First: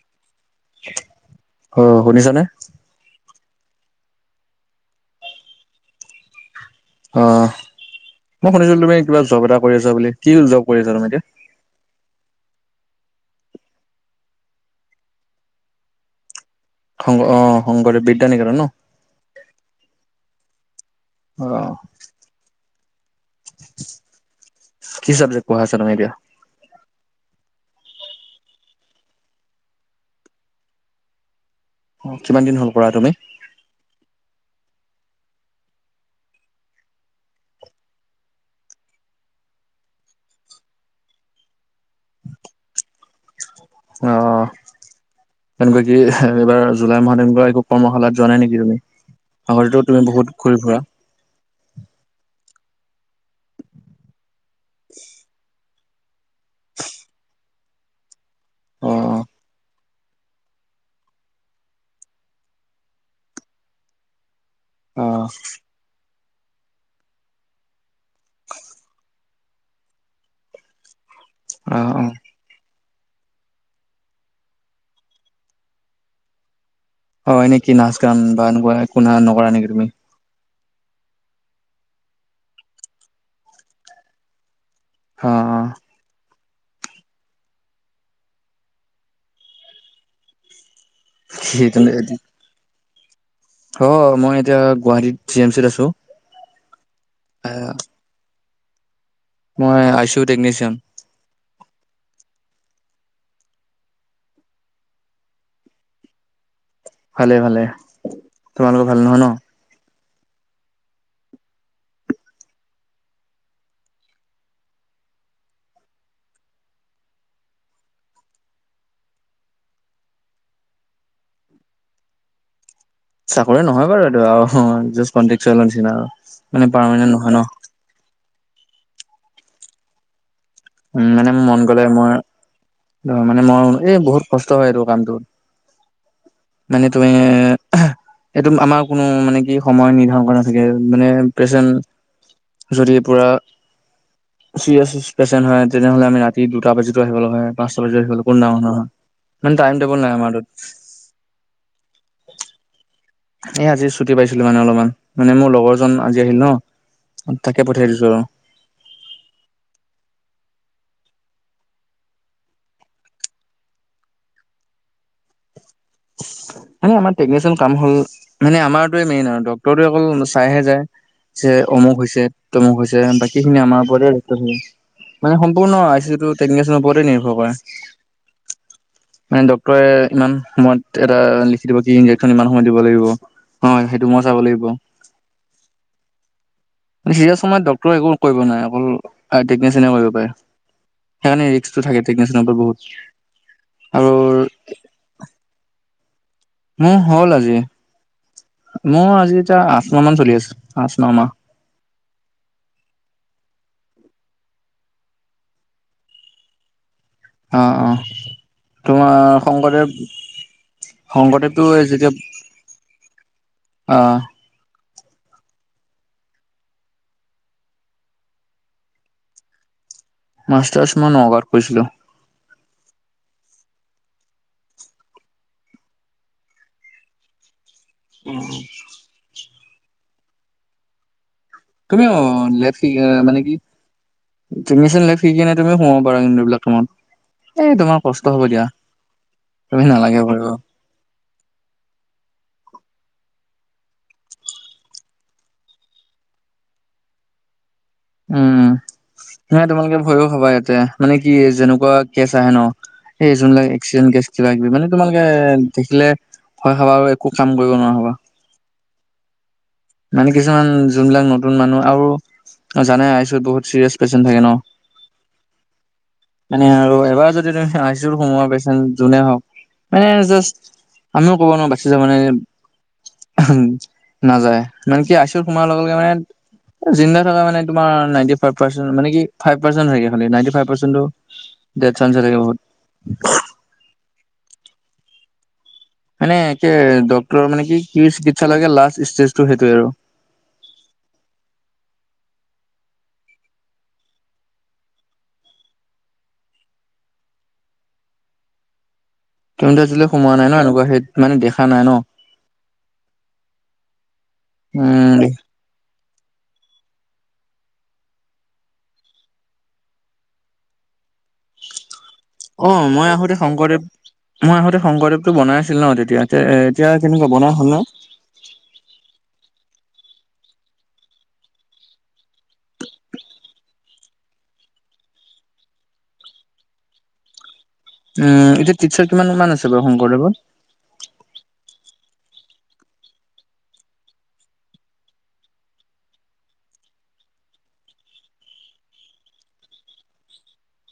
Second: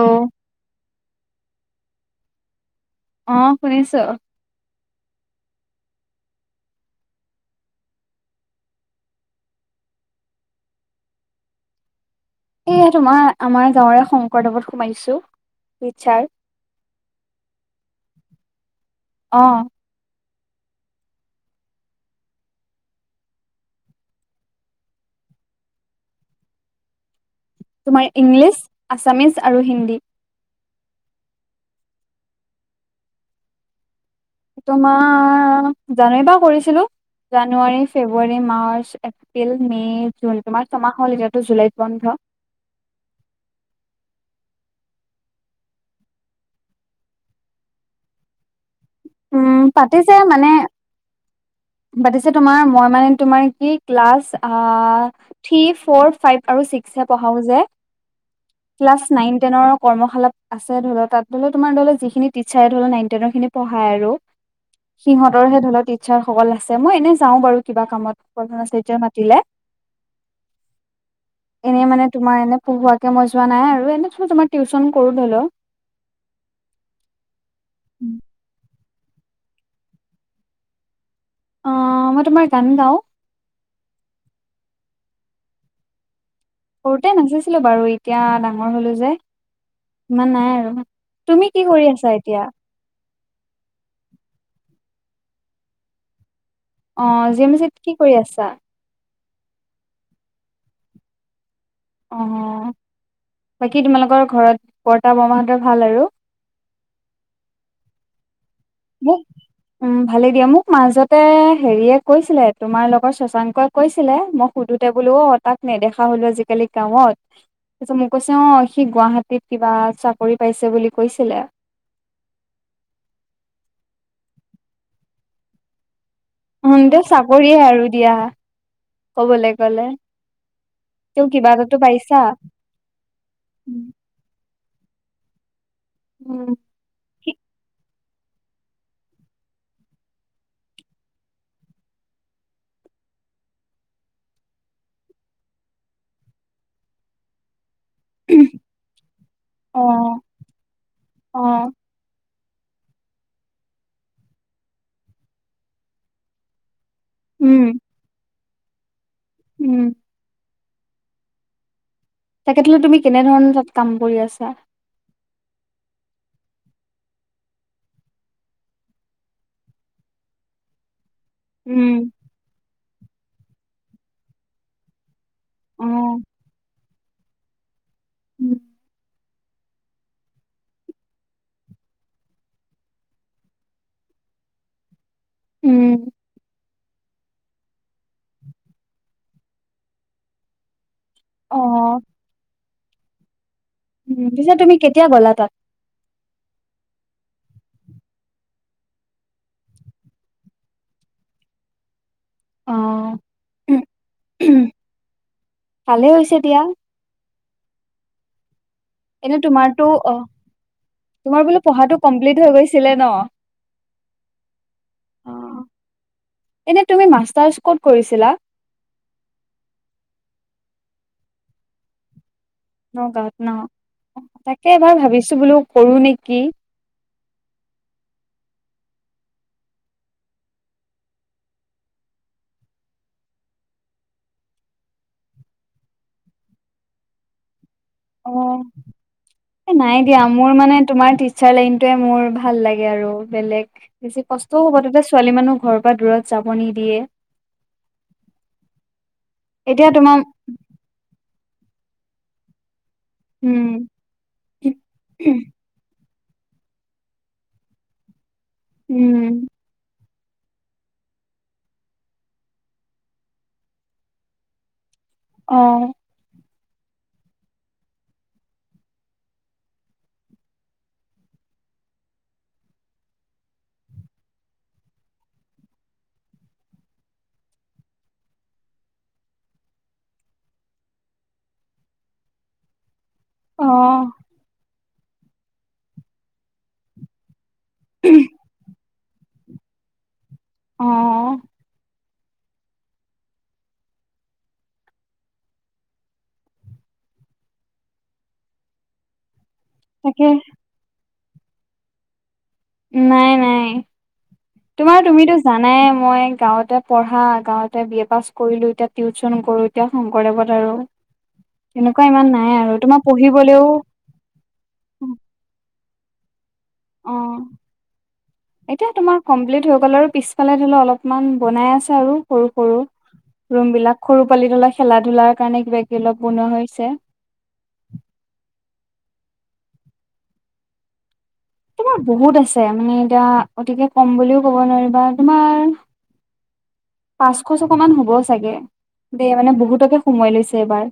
Hello hello অ শুনিছনে। অ শুনিছো। অ মই শুনিছিলো তুমি কিবা জব এটা কৰি আছা বুলি কি জব কৰি আছা তুমি এতিয়া। এইয়া তোমাৰ আমাৰ গাঁৱৰে শংকৰদেৱত সোমাইছো টিছাৰ। সং অ শংকৰদেৱ বিদ্যানিকেতণ ন। অঁ আহ কি চাবজেক্ট পঢ়াই আছা তুমি এতিয়া। তোমাৰ ইংলিছ, আছামিজ, আৰু হিন্দী, কিমান দিন হ'ল পঢ়া তুমি? তোমাৰ জানুৱাৰীৰ পৰা কৰিছিলো জানুৱাৰী ফেব্ৰুৱাৰী মাৰ্চ এ- এপ্ৰিল মে' জুন তোমাৰ ছমাহ হ'ল এতিয়াতো জুলাইত বন্ধ। অ তেনেকুৱা কি এইবাৰ জুলাই মাহত তেনেকুৱা একো কৰ্মশালাত যোৱা নাই। নেকি তুমি উম নহ'লেতো তুমি পাতিছে বহুত মানে ঘূৰি ফুৰা। পাতিছে তোমাৰ মোৰ মানে তোমাৰ কি ক্লাচ আ থ্ৰী ফৰ ফাইপ আৰু ছিক্স এই পঢ়াও যে অ ক্লাছ নাইন টেনৰক কৰ্মশালাপ, আছে ধৰো তাত ধৰিলেও তোমাৰ ধৰিলে যিখিনি টিচাৰে ধৰি লওক নাইন টেনৰ খিনি পঢ়ায়। আৰু অ সিহঁতৰ হে দলত টিছাৰ। সকল আছে মই এনে যাও বাৰু কিবা কামত প্ৰধান আচাৰ্য ই মাতিলে। [inaudible] এনেই মানে তোমাৰ এনে পো়ঢ়োকে মই যোৱা নাই আৰু এনেই তোমাৰ টিউচন কৰো। ধৰি লও হয় নেকি নাচ গান বা এনেকুৱা একো না নকৰা নেকি তুমি। অ মই তোমাৰ গান গাওঁ। হ অ সৰুতে নাচিছিলো বাৰু এতিয়া ডাঙৰ হলো যে ইমান নাই। আৰু তুমি সেই কি তেনে কৰি আছা এতিয়া। অ মই এতিয়া গুৱাহাটীত জি এম চিত আছো। অ জি এম চিত কি কৰি আছা। মই আইচু টেকনিচিয়ান। অঁ বাকী তোমালোকৰ ঘৰত বৰ্তা, বৰমাহঁতৰ, ভাল। আৰু ভালে ভালে তোমালোকৰ ভাল মোক নহয়। ন উম ভালে দিয়া মোক মাজতে হেৰিয়ে কৈছিলে তোমাৰ লগৰ শশাংকই কৈছিলে মই সুধোতে বোলো অ তাক নেদেখা হলো আজিকালি গাঁৱত তাৰপিছত মোক কৈছে অ সি গুৱাহাটীত কিবা চাকৰি পাইছে বুলি কৈছিলে চাকৰি নহয় বাৰু এইটো আৰু জাষ্ট কনটেচূৱেলৰ নিচিনা আৰু মানে পাৰমানেণ্ট নহয় ন চাকৰিয়ে আৰু দিয়া কবলৈ গলে উম তেওঁ মানে মোৰ কিবা মন এটাতো গ'লে মই পাইছা মানে মই এই বহুত কষ্ট হয় এইটো কামটো উম মানে তুমি এইটো আমাৰ কোনো মানে কি সময় নিৰ্ধাৰণ কৰা নাথাকে মানে পেচেণ্ট যদি পূৰা চিৰিয়াছ পেচেণ্ট হয় তেনেহ'লে আমি ৰাতি দুটা বাজিতো আহিব লগা হয়। কোনো ডাঙৰ নহয় টাইম অ টেবুল নাই আমাৰ তাত অ এই আজি ছুটি পাইছিলো মানে অলপমান মানে মোৰ লগৰজন আজি আহিল ন তাকে উম পঠিয়াই দিছো আৰু উম তাকেত হলে তুমি কেনেধৰণৰ তাত কাম কৰি আছা? মানে আমাৰ টেকনিচিয়েল কাম হ'ল মানে আমাৰতয়ে মেইন আৰু ডক্তৰে অকল চাইহে যায় যে উম অমুক হৈছে তমুক হৈছে বাকী খিনি আমাৰ ওপৰতে বাকীখিনি আমাৰ ওপৰত হে মানে সম্পূৰ্ণ অ আইচি টো টেকচিয়ানৰ ওপৰতে হে নিৰ্ভৰ কৰে। উম মানে ডক্টৰে ইমান সময়ত এটা লিখি দিব কি ইনজেকচন ইমান সময় দিব লাগিব হয় সেইটো মই চাব লাগিব। উম চিৰিয়া সময়ত ডক্টৰে একো কৰিব নাই অকল কৰিব পাৰে সেইকাৰনে অ ৰিক্স টো থাকে টকনেচনৰ ওপৰত বহুত আৰু উম পিছে তুমি কেতিয়া গ'লা তাত মোৰ হ'ল আজি মোৰ আজি এতিয়া আঠ ন মান চলি আছে আঠ ন মাহ অ ভালেই হৈছে এতিয়া অঁ অঁ এনে তোমাৰ তোমাৰতো শংকৰদেৱ অ তোমাৰ বোলো শংকৰদেৱটো পঢ়াটো যেতিয়া কমপ্লিট হৈ গৈছিলে ন অ অ এনে তুমি মাষ্টাৰ্চ ক'ত কৰিছিলা? মাষ্টাৰছ মই নগাৰ কৰিছিলো। নগাঁৱত ন তাকে এবাৰ ভাবিছো বোলো কৰো নেকি। উম তুমিও লে মানে কি তুমি চোন লে সি কিনে তুমি সোমাব পাৰা কিন্তু বিলাক তোমত এই তোমাৰ কষ্ট অ হ'ব দিয়া এ তুমি নাই নালাগে দিয়া ভয় মোৰ খাব। মানে তোমাৰ চাৰ লনটোৱে মোৰ ভাল লাগে আৰু বেলেগ বেছি কষ্টও হ'ব তোতে ছোৱালী মানুহ ঘৰৰ পৰা দূৰত যাব নিদিয়ে। [inaudible] উম নাই এতিয়া তোমালোকে তোমাৰ ভয়ো হবা ইয়াতে মানে কি যেনেকুৱা কেচ আহে ন সেই যোনবিলাক উম এক্সিডেণ্ট কেছ কিবা কিবি মানে তোমালোকে দেখিলে ভয় খাবা আৰু একো কাম কৰিব নোৱাৰা হবা উম মানে কিছুমান যোনবিলাক নতুন মানুহ আৰু জানাই আ চি ইউত বহুত চিৰিয়াছ পেচেণ্ট থাকে ন অ মানে আৰু এবাৰ যদি তুমি আই চি ইউত সোমোৱা পেচেণ্ট যোনে হওক মানে জাষ্ট আমিও ক'ব নোৱাৰো বাচি যাব নে উ নাযায় মানে কি আই চি ইউত সোমাৱাৰ লগে লগে মানে জিন্দা থকা মানে তোমাৰ নাইনটি ফাইভ পাৰ্চেণ্ট মানে কি ফাইভ পাৰ্চেণ্ট হয়গে খালি নাইনটি ফাইভ পাৰ্চেণ্টো ডেট চাঞ্চহে থাকে বহুত অ মানে একে ডক্তৰৰ মানে কি চিকিৎসা লাগে লাষ্ট ষ্টেজটো সেইটোৱে আৰু অ তুমিতো আজিলৈ তাকে সোমোৱা নাই ন এনেকোৱা সেইত মানে দেখা নাই ন নাই নাই তোমাৰ উম তুমিতো জানাই মই গাঁৱতে পঢ়া গাঁৱতে বি এ পাছ কৰিলো এতিয়া টিউচন কৰো এতিয়া শংকৰদেৱত আৰু তেনেকোৱা ইমান নাই আৰু অ' তোমাৰ মই আহোতে পঢ়িবলেও শংকৰদেৱ মই আহোতে শংকৰদেৱটো বনাই আছিল ন তেতিয়া তে এতিয়া কেনেকোৱা অ বনাই হ'ল নে এতিয়া তোমাৰ কমপ্লিট হৈ গ'ল আৰু পিছফালে ধৰি লও অলপমান বনাই আছে আৰু সৰু সৰু ৰুম বিলাক সৰু পোৱালী ধৰি লক খেলা ধূলাৰ কাৰণে কিবা কিবি অলপ বনোৱা হৈছে উম এতিয়া টিচাৰ কিমান কিমান আছে বাৰু শংকৰদেৱত? এ বহুত আছে মানে এতিয়া অতিকে কম বুলিও ক'ব নোৱাৰি বা তোমাৰ পাঁচশ ছশ মান হ'ব চাগে দেই মানে বহুতকে সোমাৱাই লৈছে এইবাৰ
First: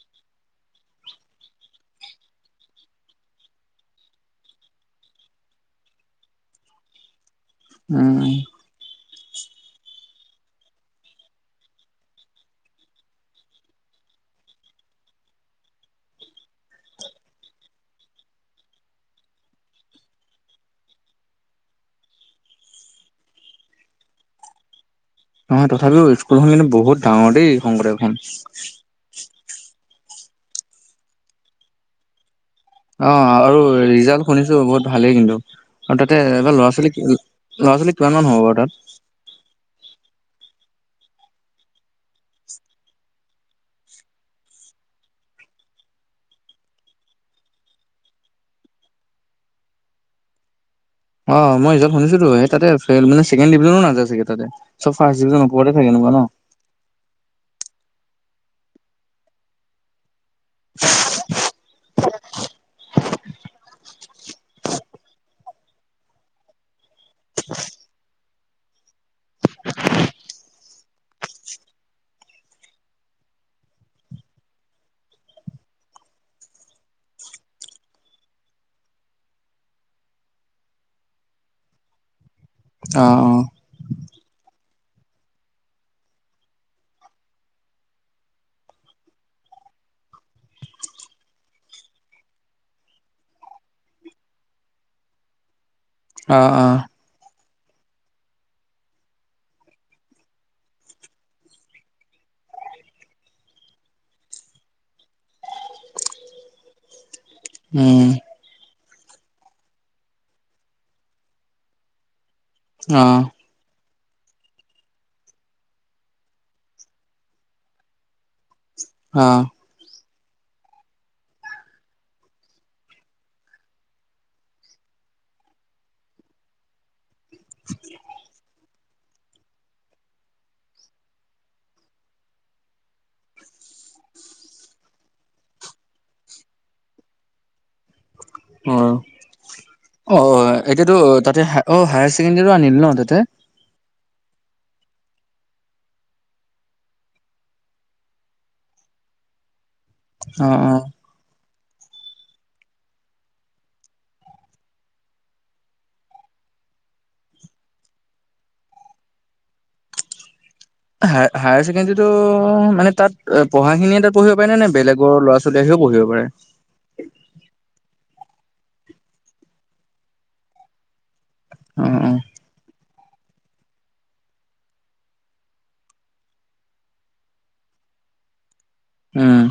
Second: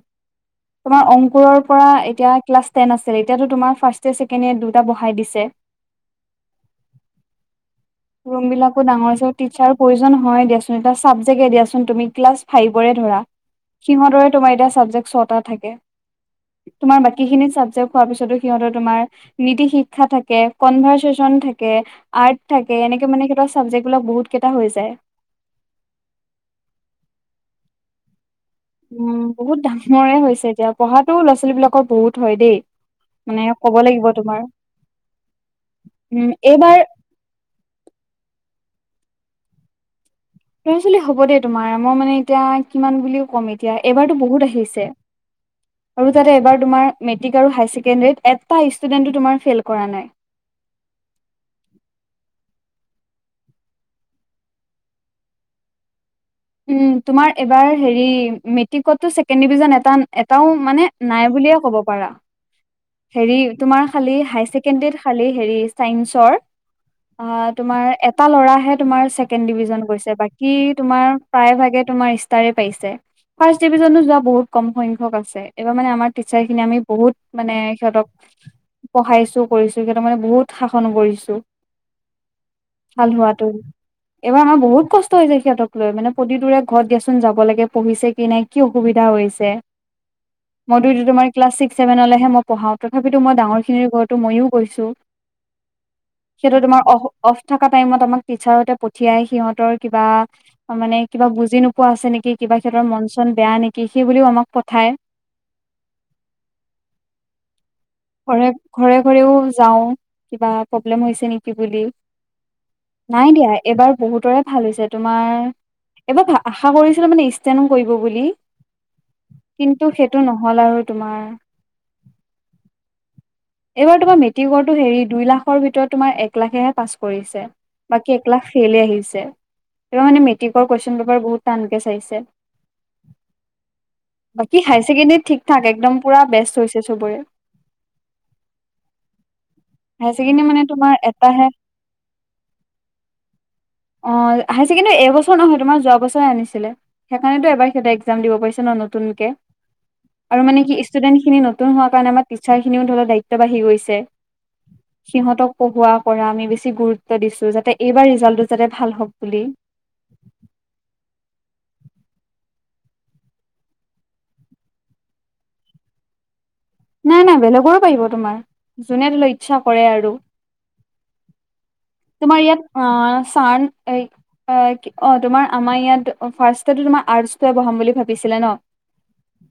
তোমাৰ অংকুৰৰ পৰা এতিয়া ক্লাছ টেন আছিল এতিয়াতো তোমাৰ ফাৰ্ষ্ট ইয়েৰ ছেকেণ্ড ইয়েৰ দুটা বহাই দিছে [unintelligible] উম ৰুমবিলাকো ডাঙৰ চ টিছাৰো প্ৰয়োজন হয় দিয়াচোন এটা চাবজেক্টে দিয়া চোন তুমি ক্লাছ ফাইভৰে ধৰা সিহঁতৰে তোমাৰ এতিয়া ছাবজেক্ট ছটা থাকে তোমাৰ বাকীখিনি চাবজেক্ট হোৱাৰ পিছতো সিহঁতৰ তোমাৰ নীতি শিক্ষা থাকে কনভাৰ্চেচন থাকে আৰ্ট থাকে এনেকে মানে সিহঁতৰ চাবজেক্ট বিলাক বহুত কেইটা হৈ যায় নহয় তথাপিও স্কুলখন কিন্তু বহুত ডাঙৰ দেই শংকৰদেৱখন। উম বহুত ডাঙৰে হৈছে এতিয়া পঢ়াটো ল'ৰা ছোৱালী বিলাকৰ বহুত হয় দেই অ' মানে আৰু ক'ব লাগিব ৰিজাল্ট তোমাৰ শুনিছো বহুত ভালেই কিন্তু আৰু তাতে উম এবাৰ ল'ৰা এইবাৰ ছোৱালীক ল'ৰা ছোৱালী কিমান হব বাৰু তাত ল'ৰা ছোৱালী হ'ব দে তোমাৰ মই মানে এতিয়া কিমান বুলিও ক'ম এতিয়া এইবাৰতো বহুত আহিছে আৰু তাতে এবাৰ তোমাৰ মেট্ৰিক আৰু হায় ছেকেণ্ডাৰীত এটা ষ্টুডেন্টো তোমাৰ ফেইল কৰা নাই। অ' মই ৰিজাল্ট শুনিছোতো এই তাতে ছেকেণ্ড ডিভিজনো নাযায় চাগে তাতে চব ফাৰ্ষ্ট ডিভিজন ওপৰতে থাকে এনেকোৱা ন উম তোমাৰ এবাৰ হেৰি মেট্ৰিকতো ছেকেণ্ড ডিভিজন এটা এটাও মানে নাই বুলিয়ে ক'ব পাৰা। হেৰি তোমাৰ খালী হায় ছেকেণ্ডৰীত খালী হেৰি চাইন্সৰ অ' তোমাৰ এটা ল'ৰাহে তোমাৰ ছেকেণ্ড ডিভিজন গৈছে বাকী তোমাৰ প্ৰায়ভাগে তোমাৰ ইষ্টাৰে পাইছে ফাৰ্ষ্ট ডিভিজনো যোৱা বহুত কম সংখ্যক আছে এইবাৰ মানে আমাৰ টিচাৰ খিনি আমি বহুত মানে সিহঁতক পঢ়াইছো কৰিছো সিহঁতক মানে বহুত শাসন কৰিছো। অ ভাল হোৱাটো এইবাৰ আমাৰ বহুত কষ্ট হৈছে সিহঁতক লৈ, মানে প্ৰতিতোৰে ঘৰত দিয়াচোন যাব লাগে পঢ়িছে কি নাই? কি অসুবিধা হৈছে? [inaudible] মইটো তোমাৰ ক্লাছ ছিক্স ছেভেনলৈহে পঢ়াও। তথাপিতো মই ডাঙৰ খিনিৰ ঘৰতো মইও গৈছো। অ অ সিহঁতৰ তোমাৰ অ অফ থকা টাইমত আমাক টিচাৰহতে পঠিয়াই সিহঁতৰ কিবা মানে কিবা বুজি নোপোৱা আছে নেকি? কিবা সিহঁতৰ মন চন বেয়া নেকি সেই বুলিও আমাক পঠায়, উম ঘৰে ঘৰে ঘৰেও যাওঁ, কিবা প্ৰব্লেম হৈছে নেকি বুলি। অ নাই দিয়া এইবাৰ বহুতৰে ভাল হৈছে তোমাৰ এইবাৰ আশা কৰিছিলো মানে ষ্টেনো কৰিব বুলি, অ। কিন্তু সেইটো নহ'ল আৰু তোমাৰ এইবাৰ তোমাৰ মেট্ৰিকটো হেৰি দুই লাখৰ ভিতৰত তোমাৰ এক লাখেহে পাছ কৰিছে। বাকী একলাখ ফেইলে আহিছে। এইবাৰ মানে মেট্ৰিকৰ কুৱেশ্যন পেপাৰ বহুত টানকে চাইছে। বাকী হায়াৰ ছেকেণ্ডেৰী ঠিক ঠাক একদম পুৰা বেষ্ট হৈছে চবৰে। অ হায়াৰ অ ছেকেণ্ডেৰী মানে তোমাৰ এতিয়াতো তাতে এটাহে অ হায়াৰ ছেকেণ্ডেৰী আনিল ন তাতে? অ হাইয়াৰছেকেণ্ডাৰী এইবছৰ নহয় তোমাৰ যোৱা বছৰে আনিছিলে। সেইকাৰণেতো এবাৰ সিহঁত একজাম দিব পাৰিছে ন নতুনকে। আৰু অ মানে অ কি ষ্টুডেণ্ট খিনি নতুন হোৱাৰ কাৰণে আমাৰ টিচাৰ খিনিও ধৰিলোৱা দায়িত্ব বাঢ়ি গৈছে। [inaudible] সিহঁতক পঢ়োৱা কৰা আমি বেছি গুৰুত্ব দিছোঁ, যাতে এইবাৰ ৰিজালটো যাতে ভাল হওক বুলি। হায়াৰ-হায়াৰ ছেকেণ্ডাৰীটো মানে তাত পঢ়াখিনিয়ে তাত পঢ়িব পাৰে নে বেলেগৰ ল'ৰা ছোৱালী আহিও পঢ়িব পাৰে? নাই নাই বেলেগৰো পাৰিব তোমাৰ, যোনে ধৰি লো ইচ্ছা কৰে আৰু। অ অ তোমাৰ ইয়াত অ চান অ তোমাৰ আমাৰ ইয়াত ফাৰ্ষ্টো তোমাৰ আৰ্টছটোৱে পঢ়াম বুলি ভাবিছিলে ন, উম।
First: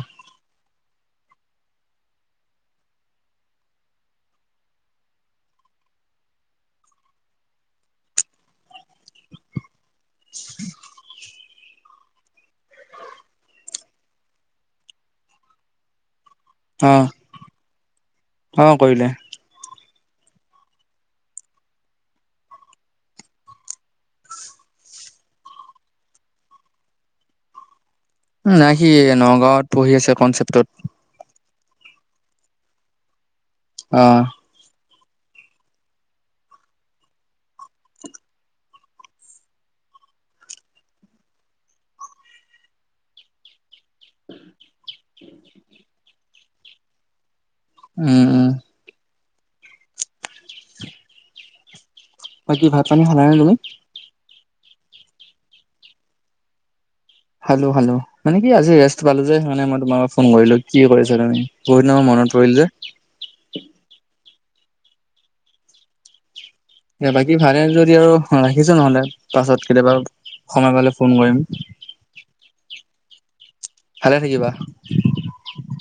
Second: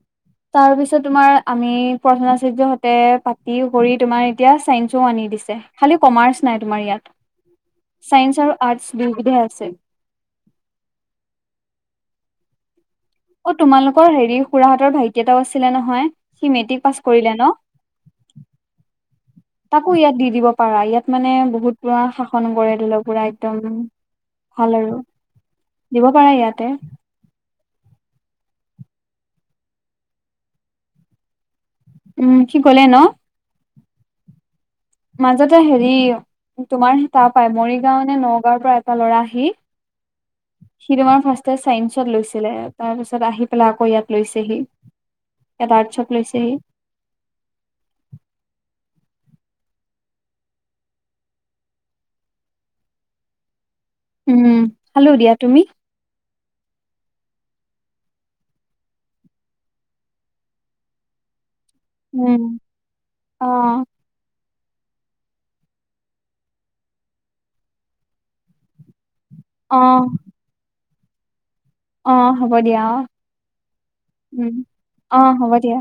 তাৰপিছত তোমাৰ আমি প্ৰধান আচাৰ্য্যহতে পাতিও কৰি তোমাৰ এতিয়া ছাইন্সও আনি দিছে। খালি কমাৰ্চ নাই তোমাৰ ইয়াত। চাইন্স আৰু আৰ্টচ দুয়বিধে আছে। [unintelligible] অ তোমালোকৰ হেৰি খুৰাহঁতৰ ভাইটি এটাও আছিলে নহয়, সি মেট্ৰিক অ পাছ কৰিলে ন? অ কৰিলে। তাকো ইয়াত দি দিব পাৰা। ইয়াত মানে বহুত পুৰা শাসন কৰে ধৰি লওক পুৰা একদম ভাল আৰু, দিব পাৰা ইয়াতে। উ নাই সি নগাঁৱত পঢ়ি আছে কনচেপ্টত। উম সি গ'লে ন? অ। মাজতে হেৰি তোমাৰ তাৰ পাই, মৰিগাঁও নে নগাঁওৰ পৰা এটা ল'ৰা আহি সি তোমাৰ ফাৰ্ষ্টে চাইন্সত লৈছিলে, তাৰ পিছত আহি পেলাই আকৌ ইয়াত লৈছেহি। ইয়াত আৰ্ষ্টত লৈছেহি। উম, উম। বাকী ভাত পানী খালানে তুমি? উম, খালো দিয়া, তুমি? খালো, খালো মানে কি আজি ৰেষ্ট পালো যে সেইকাৰণে মই তোমাৰ ফোন কৰিলো কি কৰিছা তুমি। বহুতদিন মূৰত মনত পৰিল উম, যে। অ'। বাকী ভালে যদি আৰু ৰাখিছে নহলে, পাছত কেতিয়াবা অ', সময় পালে ফোন কৰিম। অ', হ'ব দিয়া অ'। ভালে থাকিবা। উম, অ', হ'ব দিয়া।